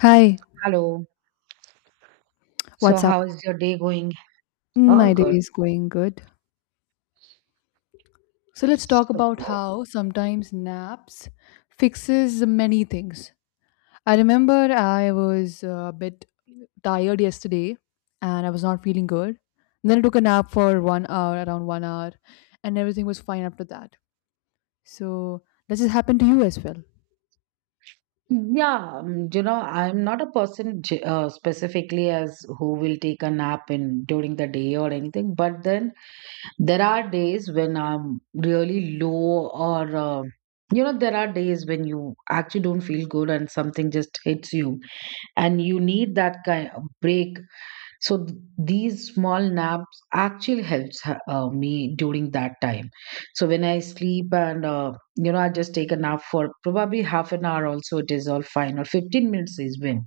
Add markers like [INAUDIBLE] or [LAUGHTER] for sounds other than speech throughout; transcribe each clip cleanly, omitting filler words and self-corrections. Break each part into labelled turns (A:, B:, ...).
A: Hi,
B: Hello. So,
A: what's up?
B: how is your day going?
A: Mm,
B: All
A: my day
B: good.
A: is going good. So let's talk
B: So
A: about how sometimes naps fixes many things. I remember I was a bit tired yesterday and I was not feeling good. And then I took a nap for 1 hour, around 1 hour, and everything was fine after that. So does this happen to you as well?
B: Yeah, you know, I'm not a person specifically as who will take a nap in during the day or anything, but then there are days when I'm really low or you know, there are days when you actually don't feel good and something just hits you, and you need that kind of break. So these small naps actually helps me during that time. So when I sleep and you know, I just take a nap for probably half an hour also, it is all fine, or 15 minutes is when,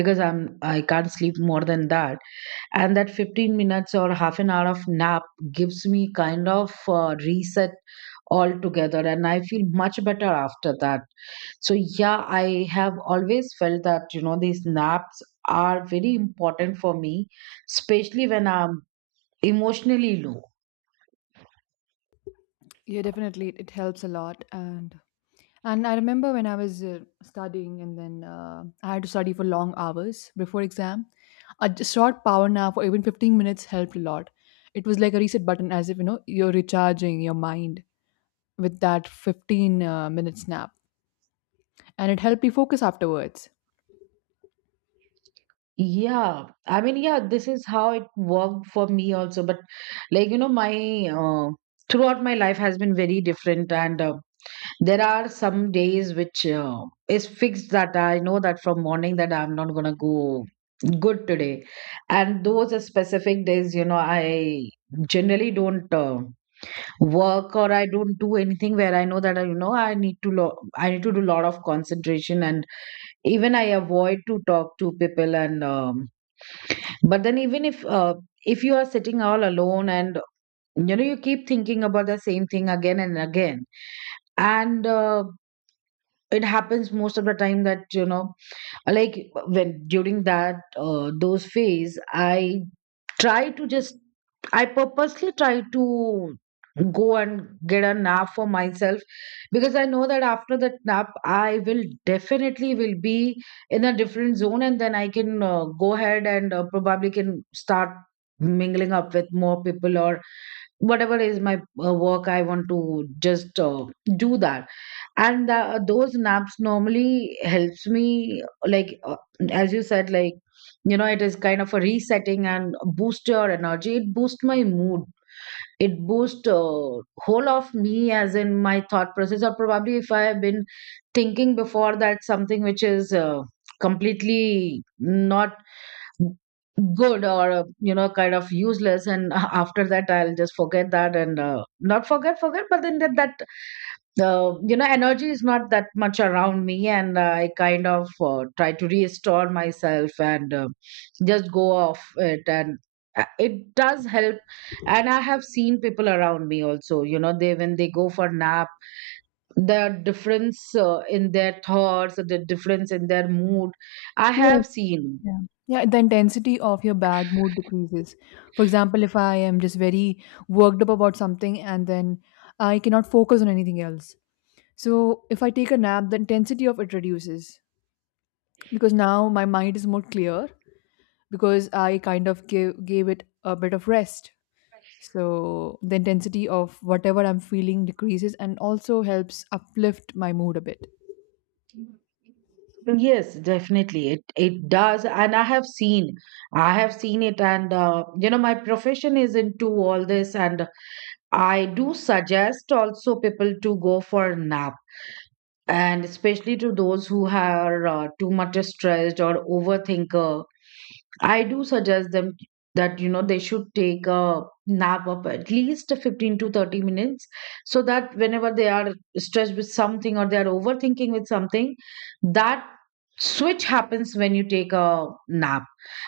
B: because I can't sleep more than that. And that 15 minutes or half an hour of nap gives me kind of reset altogether, and I feel much better after that. So yeah, I have always felt that you know these naps are very important for me, especially when I'm emotionally low.
A: Yeah, definitely. It helps a lot. And I remember when I was studying, and then I had to study for long hours before exam. A short power nap for even 15 minutes helped a lot. It was like a reset button, as if you know you're recharging your mind with that 15 minute nap, and it helped me focus afterwards.
B: Yeah, I mean, yeah, this is how it worked for me also. But like you know, my uh, throughout my life has been very different, and there are some days which is fixed, that I know that from morning that I'm not gonna go good today, and those are specific days, you know, I generally don't. Work, or I don't do anything where I know that I, you know, I need to I need to do a lot of concentration, and even I avoid to talk to people and but then even if you are sitting all alone, and you know you keep thinking about the same thing again and again, and it happens most of the time, that you know, like, when during that those phase I try to just, I purposely try to go and get a nap for myself, because I know that after that nap I will definitely will be in a different zone, and then I can go ahead and probably can start mingling up with more people, or whatever is my work I want to just do that. And those naps normally helps me, like as you said, like, you know, it is kind of a resetting, and boost your energy, it boosts my mood, it boosts whole of me, as in my thought process, or probably if I have been thinking before that something which is completely not good, or you know, kind of useless, and [LAUGHS] after that I'll just forget that, and not forget forget, but then that, you know, energy is not that much around me, and I kind of try to restore myself, and just go off it. And it does help. And I have seen people around me also, you know, they, when they go for nap, the difference in their thoughts, the difference in their mood, I
A: Yes,
B: have seen.
A: yeah. Yeah, the intensity of your bad mood decreases. For example, if I am just very worked up about something, and then I cannot focus on anything else. So if I take a nap, the intensity of it reduces because now my mind is more clear because I kind of gave it a bit of rest. So the intensity of whatever I'm feeling decreases and also helps uplift my mood a bit.
B: Yes, definitely. It does, and I have seen it, and you know, my profession is into all this, and I do suggest also people to go for a nap, and especially to those who are too much stressed or overthinker. I do suggest them that, you know, they should take a nap of at least 15 to 30 minutes, so that whenever they are stressed with something, or they are overthinking with something, that switch happens when you take a nap.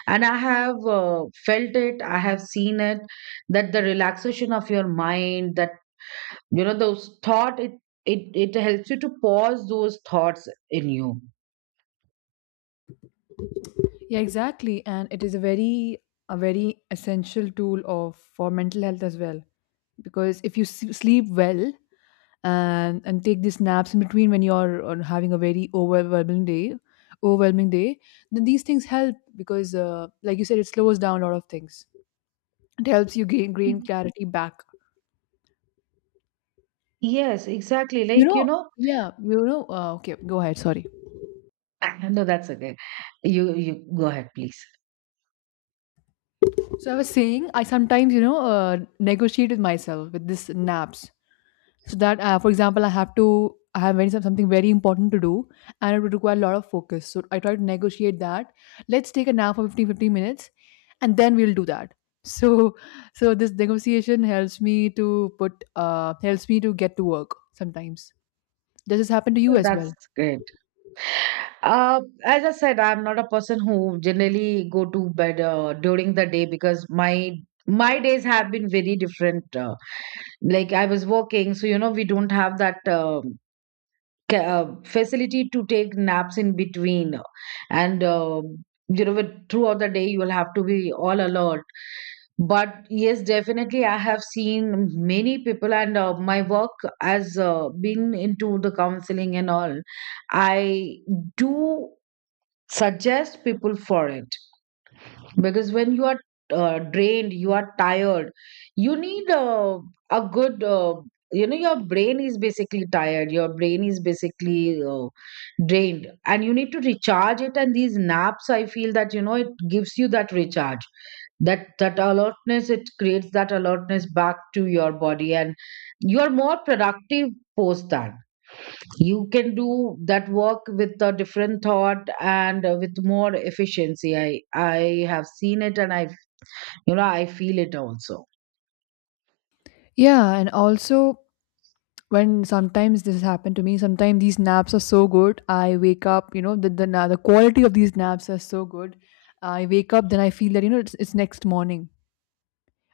B: And I have felt it, I have seen it, that the relaxation of your mind, that you know those thought, it helps you to pause those thoughts in you.
A: Yeah, exactly. And it is a very essential tool of for mental health as well, because if you sleep well and take these naps in between when you're on having a very overwhelming day, then these things help because like you said, it slows down a lot of things, it helps you gain
B: Y-
A: clarity back.
B: yes, exactly,
A: You
B: like, you
A: know,
B: know.
A: yeah, you know, okay, go ahead, sorry.
B: [LAUGHS] No, that's okay. You go ahead, please.
A: So I was saying, I sometimes, you know, negotiate with myself with this naps, so that for example, I have very, something very important to do, and it would require a lot of focus, so I try to negotiate that, let's take a nap for fifteen minutes, and then we'll do that. [LAUGHS] so so this negotiation helps me to get to work sometimes. Does this happen to
B: No,
A: you as well?
B: that's great. As I said, I'm not a person who generally go to bed during the day, because my days have been very different. Like, I was working, so you know we don't have that, facility to take naps in between. And you know, with, throughout the day you will have to be all alert. But yes, definitely I have seen many people, and my work has been into the counseling and all. I do suggest people for it, because when you are drained, you are tired, you need a good you know, your brain is basically tired, your brain is basically drained, and you need to recharge it. And these naps, I feel that, you know, it gives you that recharge, that, that alertness, it creates that alertness back to your body, and you are more productive post that. You can do that work with a different thought, and with more efficiency. I have seen it, and I, you know, I feel it also.
A: Yeah, and also when sometimes this has happened to me, sometimes these naps are so good. I wake up, you know, the quality of these naps are so good. I wake up, then I feel that, you know, it's next morning,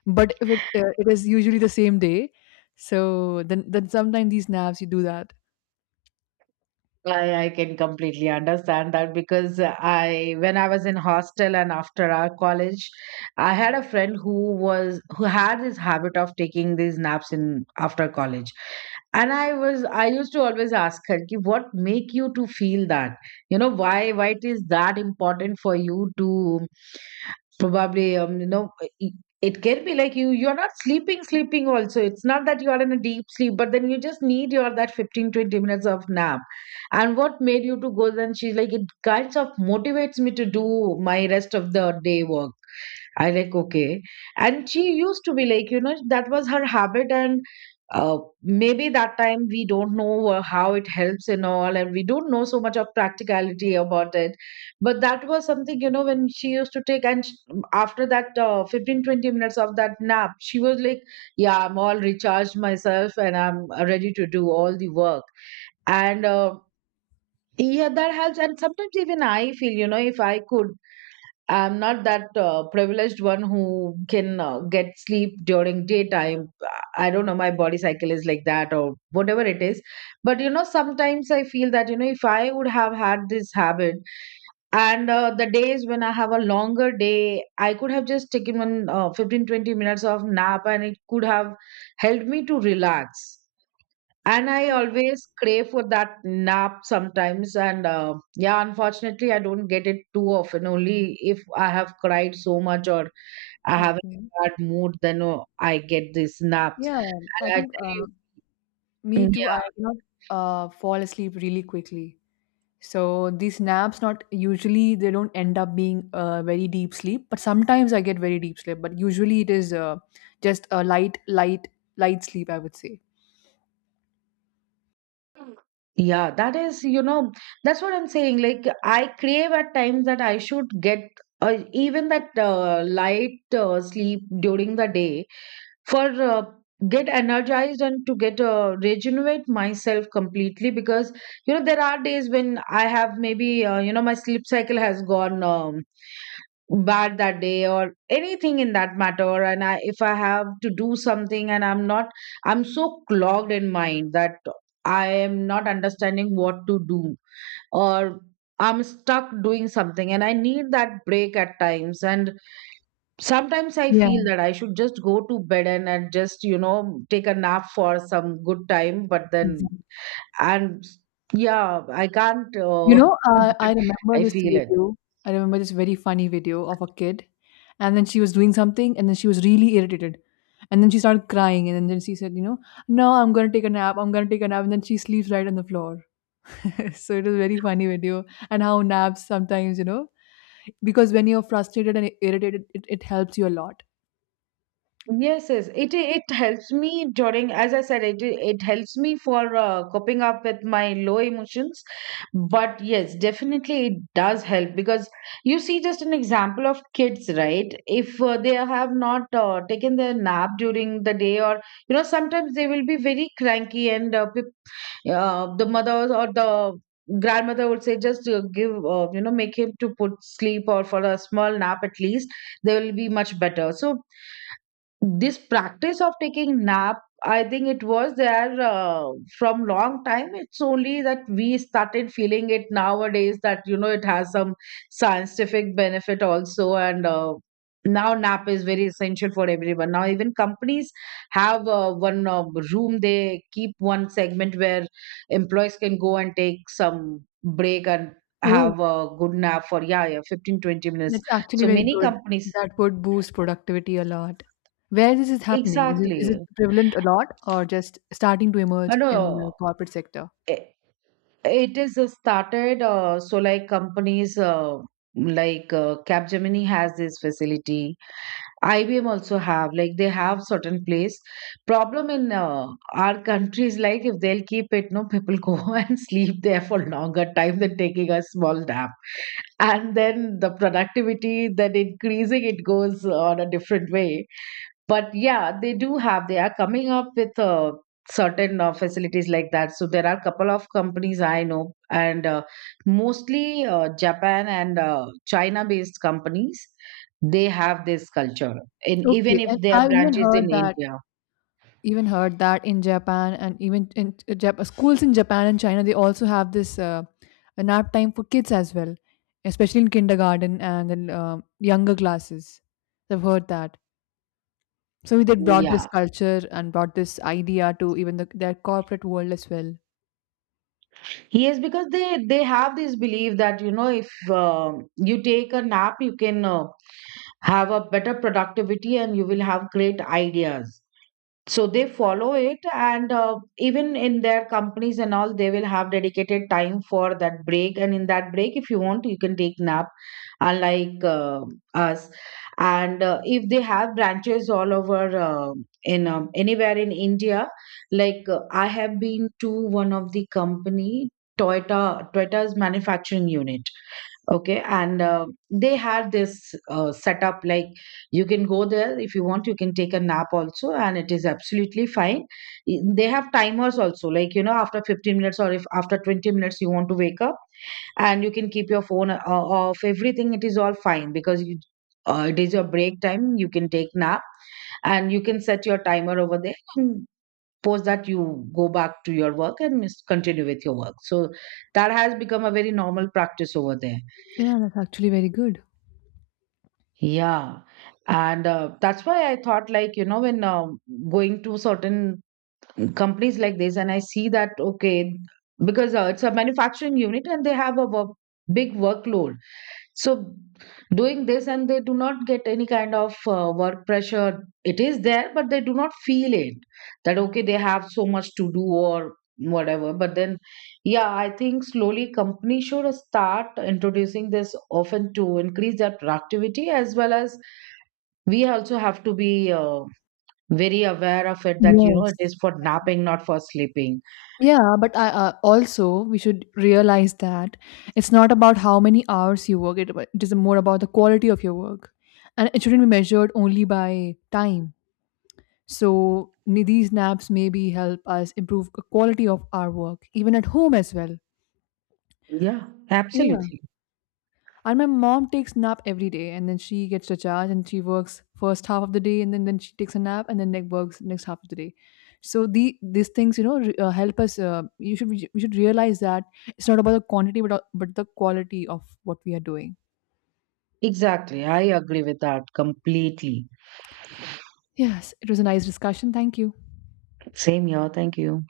A: but if it it is usually the same day, so then sometimes these naps you do that.
B: I can completely understand that, because I, when I was in hostel and after our college, I had a friend who was, who had this habit of taking these naps in after college. And I was, I used to always ask her, "Ki, what make you to feel that? You know, why it is that important for you to probably you know, it it can be like you you're not sleeping also, it's not that you are in a deep sleep, but then you just need your that 15-20 minutes of nap, and what made you to go then?" She's like, it kinds of motivates me to do my rest of the day work. I, like, okay. And she used to be like, you know, that was her habit. And maybe that time we don't know how it helps and all, and we don't know so much of practicality about it. But that was something, you know, when she used to take, and sh after that 15, 20 minutes of that nap, she was like, yeah, I'm all recharged myself and I'm ready to do all the work. And yeah, that helps. And sometimes even I feel, you know, if I could, I'm not that privileged one who can get sleep during daytime. I don't know, my body cycle is like that, or whatever it is. But, you know, sometimes I feel that, you know, if I would have had this habit, and the days when I have a longer day, I could have just taken one 15, 20 minutes of nap, and it could have helped me to relax. And I
A: Yeah,
B: always crave for that nap sometimes. And yeah, unfortunately, I don't get it too often. Only if I have cried so much, or I have
A: okay.
B: a bad mood, then oh, I get these naps.
A: Yeah, I
B: And I
A: think
B: tell
A: me
B: you,
A: too. I
B: yeah,
A: cannot fall asleep really quickly. So these naps not usually, they don't end up being very deep sleep, but sometimes I get very deep sleep. But usually it is just a light, light, light sleep, I would say.
B: yeah, that is, you know, that's what I'm saying. Like, I crave at times that I should get even that light sleep during the day, for get energized, and to get regenerate myself completely. Because you know there are days when I have maybe you know my sleep cycle has gone bad that day or anything in that matter, and I, if I have to do something and I'm not, I'm so clogged in mind that I am not understanding what to do, or I'm stuck doing something and I need that break at times. And sometimes I
A: Yeah,
B: feel that I should just go to bed and just you know take a nap for some good time, but then
A: exactly.
B: and yeah I can't
A: You know,
B: [LAUGHS]
A: I
B: but
A: remember
B: I
A: this
B: feel it.
A: video. I remember this very funny video of a kid, and then she was doing something, and then she was really irritated, and then she started crying, and then she said, "You know, no, I'm gonna take a nap. I'm gonna take a nap," and then she sleeps right on the floor. [LAUGHS] So it was a very funny video, and how naps sometimes, because when you're frustrated and irritated, it helps you a lot.
B: Yes, yes. It helps me during, as I said, it helps me for coping up with my low emotions. But yes, definitely it does help, because you see just an example of kids, right? If they have not taken their nap during the day, or you know, sometimes they will be very cranky, and the mothers or the grandmother would say, just give you know, make him to put sleep, or for a small nap at least they will be much better. So this practice of taking nap, I think it was there from long time, it's only that we started feeling it nowadays, that you know it has some scientific benefit also. And now nap is very essential for everyone. Now even companies have one room, they keep one segment where employees can go and take some break, and
A: Oh,
B: have a good nap for yeah, yeah 15-20 minutes.
A: that's actually
B: So
A: very
B: many
A: good.
B: companies,
A: That would boost productivity a lot. Where this is happening? Is it
B: exactly.
A: prevalent a lot, or just starting to
B: I
A: emerge in the
B: know.
A: corporate sector?
B: I- It is started, so like companies like Capgemini has this facility. IBM also have, like they have certain place. Problem in our country is like, if they'll keep it, no, people go [LAUGHS] and sleep there for longer time than taking a small nap. And then the productivity then increasing, it goes on a different way. But yeah, they do have, they are coming up with certain facilities like that. So there are a couple of companies I know, and mostly Japan and China based companies, they have this culture, and even
A: Okay,
B: if
A: and
B: they are
A: I've even
B: branches in
A: heard that
B: India.
A: even heard that in Japan, and even in schools in Japan and China, they also have this a nap time for kids as well, especially in kindergarten and then younger classes. I've heard that. So they brought this
B: Yeah,
A: culture and brought this idea to even their corporate world as well.
B: yes, because they have this belief that, you know, if uh, you take a nap, you can have a better productivity, and you will have great ideas. So they follow it, and even in their companies and all, they will have dedicated time for that break. And in that break, if you want, you can take nap, unlike us. And if they have branches all over in anywhere in India, like I have been to one of the company, Toyota's manufacturing unit. Okay, and they had this setup, like, you can go there if you want, you can take a nap also, and it is absolutely fine. They have timers also, like, you know, after 15 minutes or if after 20 minutes you want to wake up, and you can keep your phone off. Everything it is all fine, because you, it is your break time. You can take nap, and you can set your timer over there. And post that you go back to your work, and continue with your work. So that has become a very normal practice over there.
A: Yeah, that's actually very good.
B: Yeah. And that's why I thought, like, you know, when going to certain companies like this, and I see that, okay, because it's a manufacturing unit and they have a work, big workload, so doing this, and they do not get any kind of work pressure, it is there, but they do not feel it, that okay they have so much to do or whatever, but then yeah I think slowly companies should start introducing this often to increase their productivity, as well as we also have to be very aware of it, that you know it
A: Yes.
B: is for napping, not for sleeping.
A: Yeah, but I also we should realize that it's not about how many hours you work. It is more about the quality of your work, and it shouldn't be measured only by time. So these naps maybe help us improve the quality of our work, even at home as well.
B: Yeah, absolutely.
A: And my mom takes nap every day, and then she gets to charge, and she works first half of the day, and then she takes a nap, and then like works next half of the day. So these things help us. You should we should realize that it's not about the quantity, but the quality of what we are doing.
B: Exactly, I agree with that completely.
A: Yes, it was a nice discussion. Thank you.
B: Same here, thank you.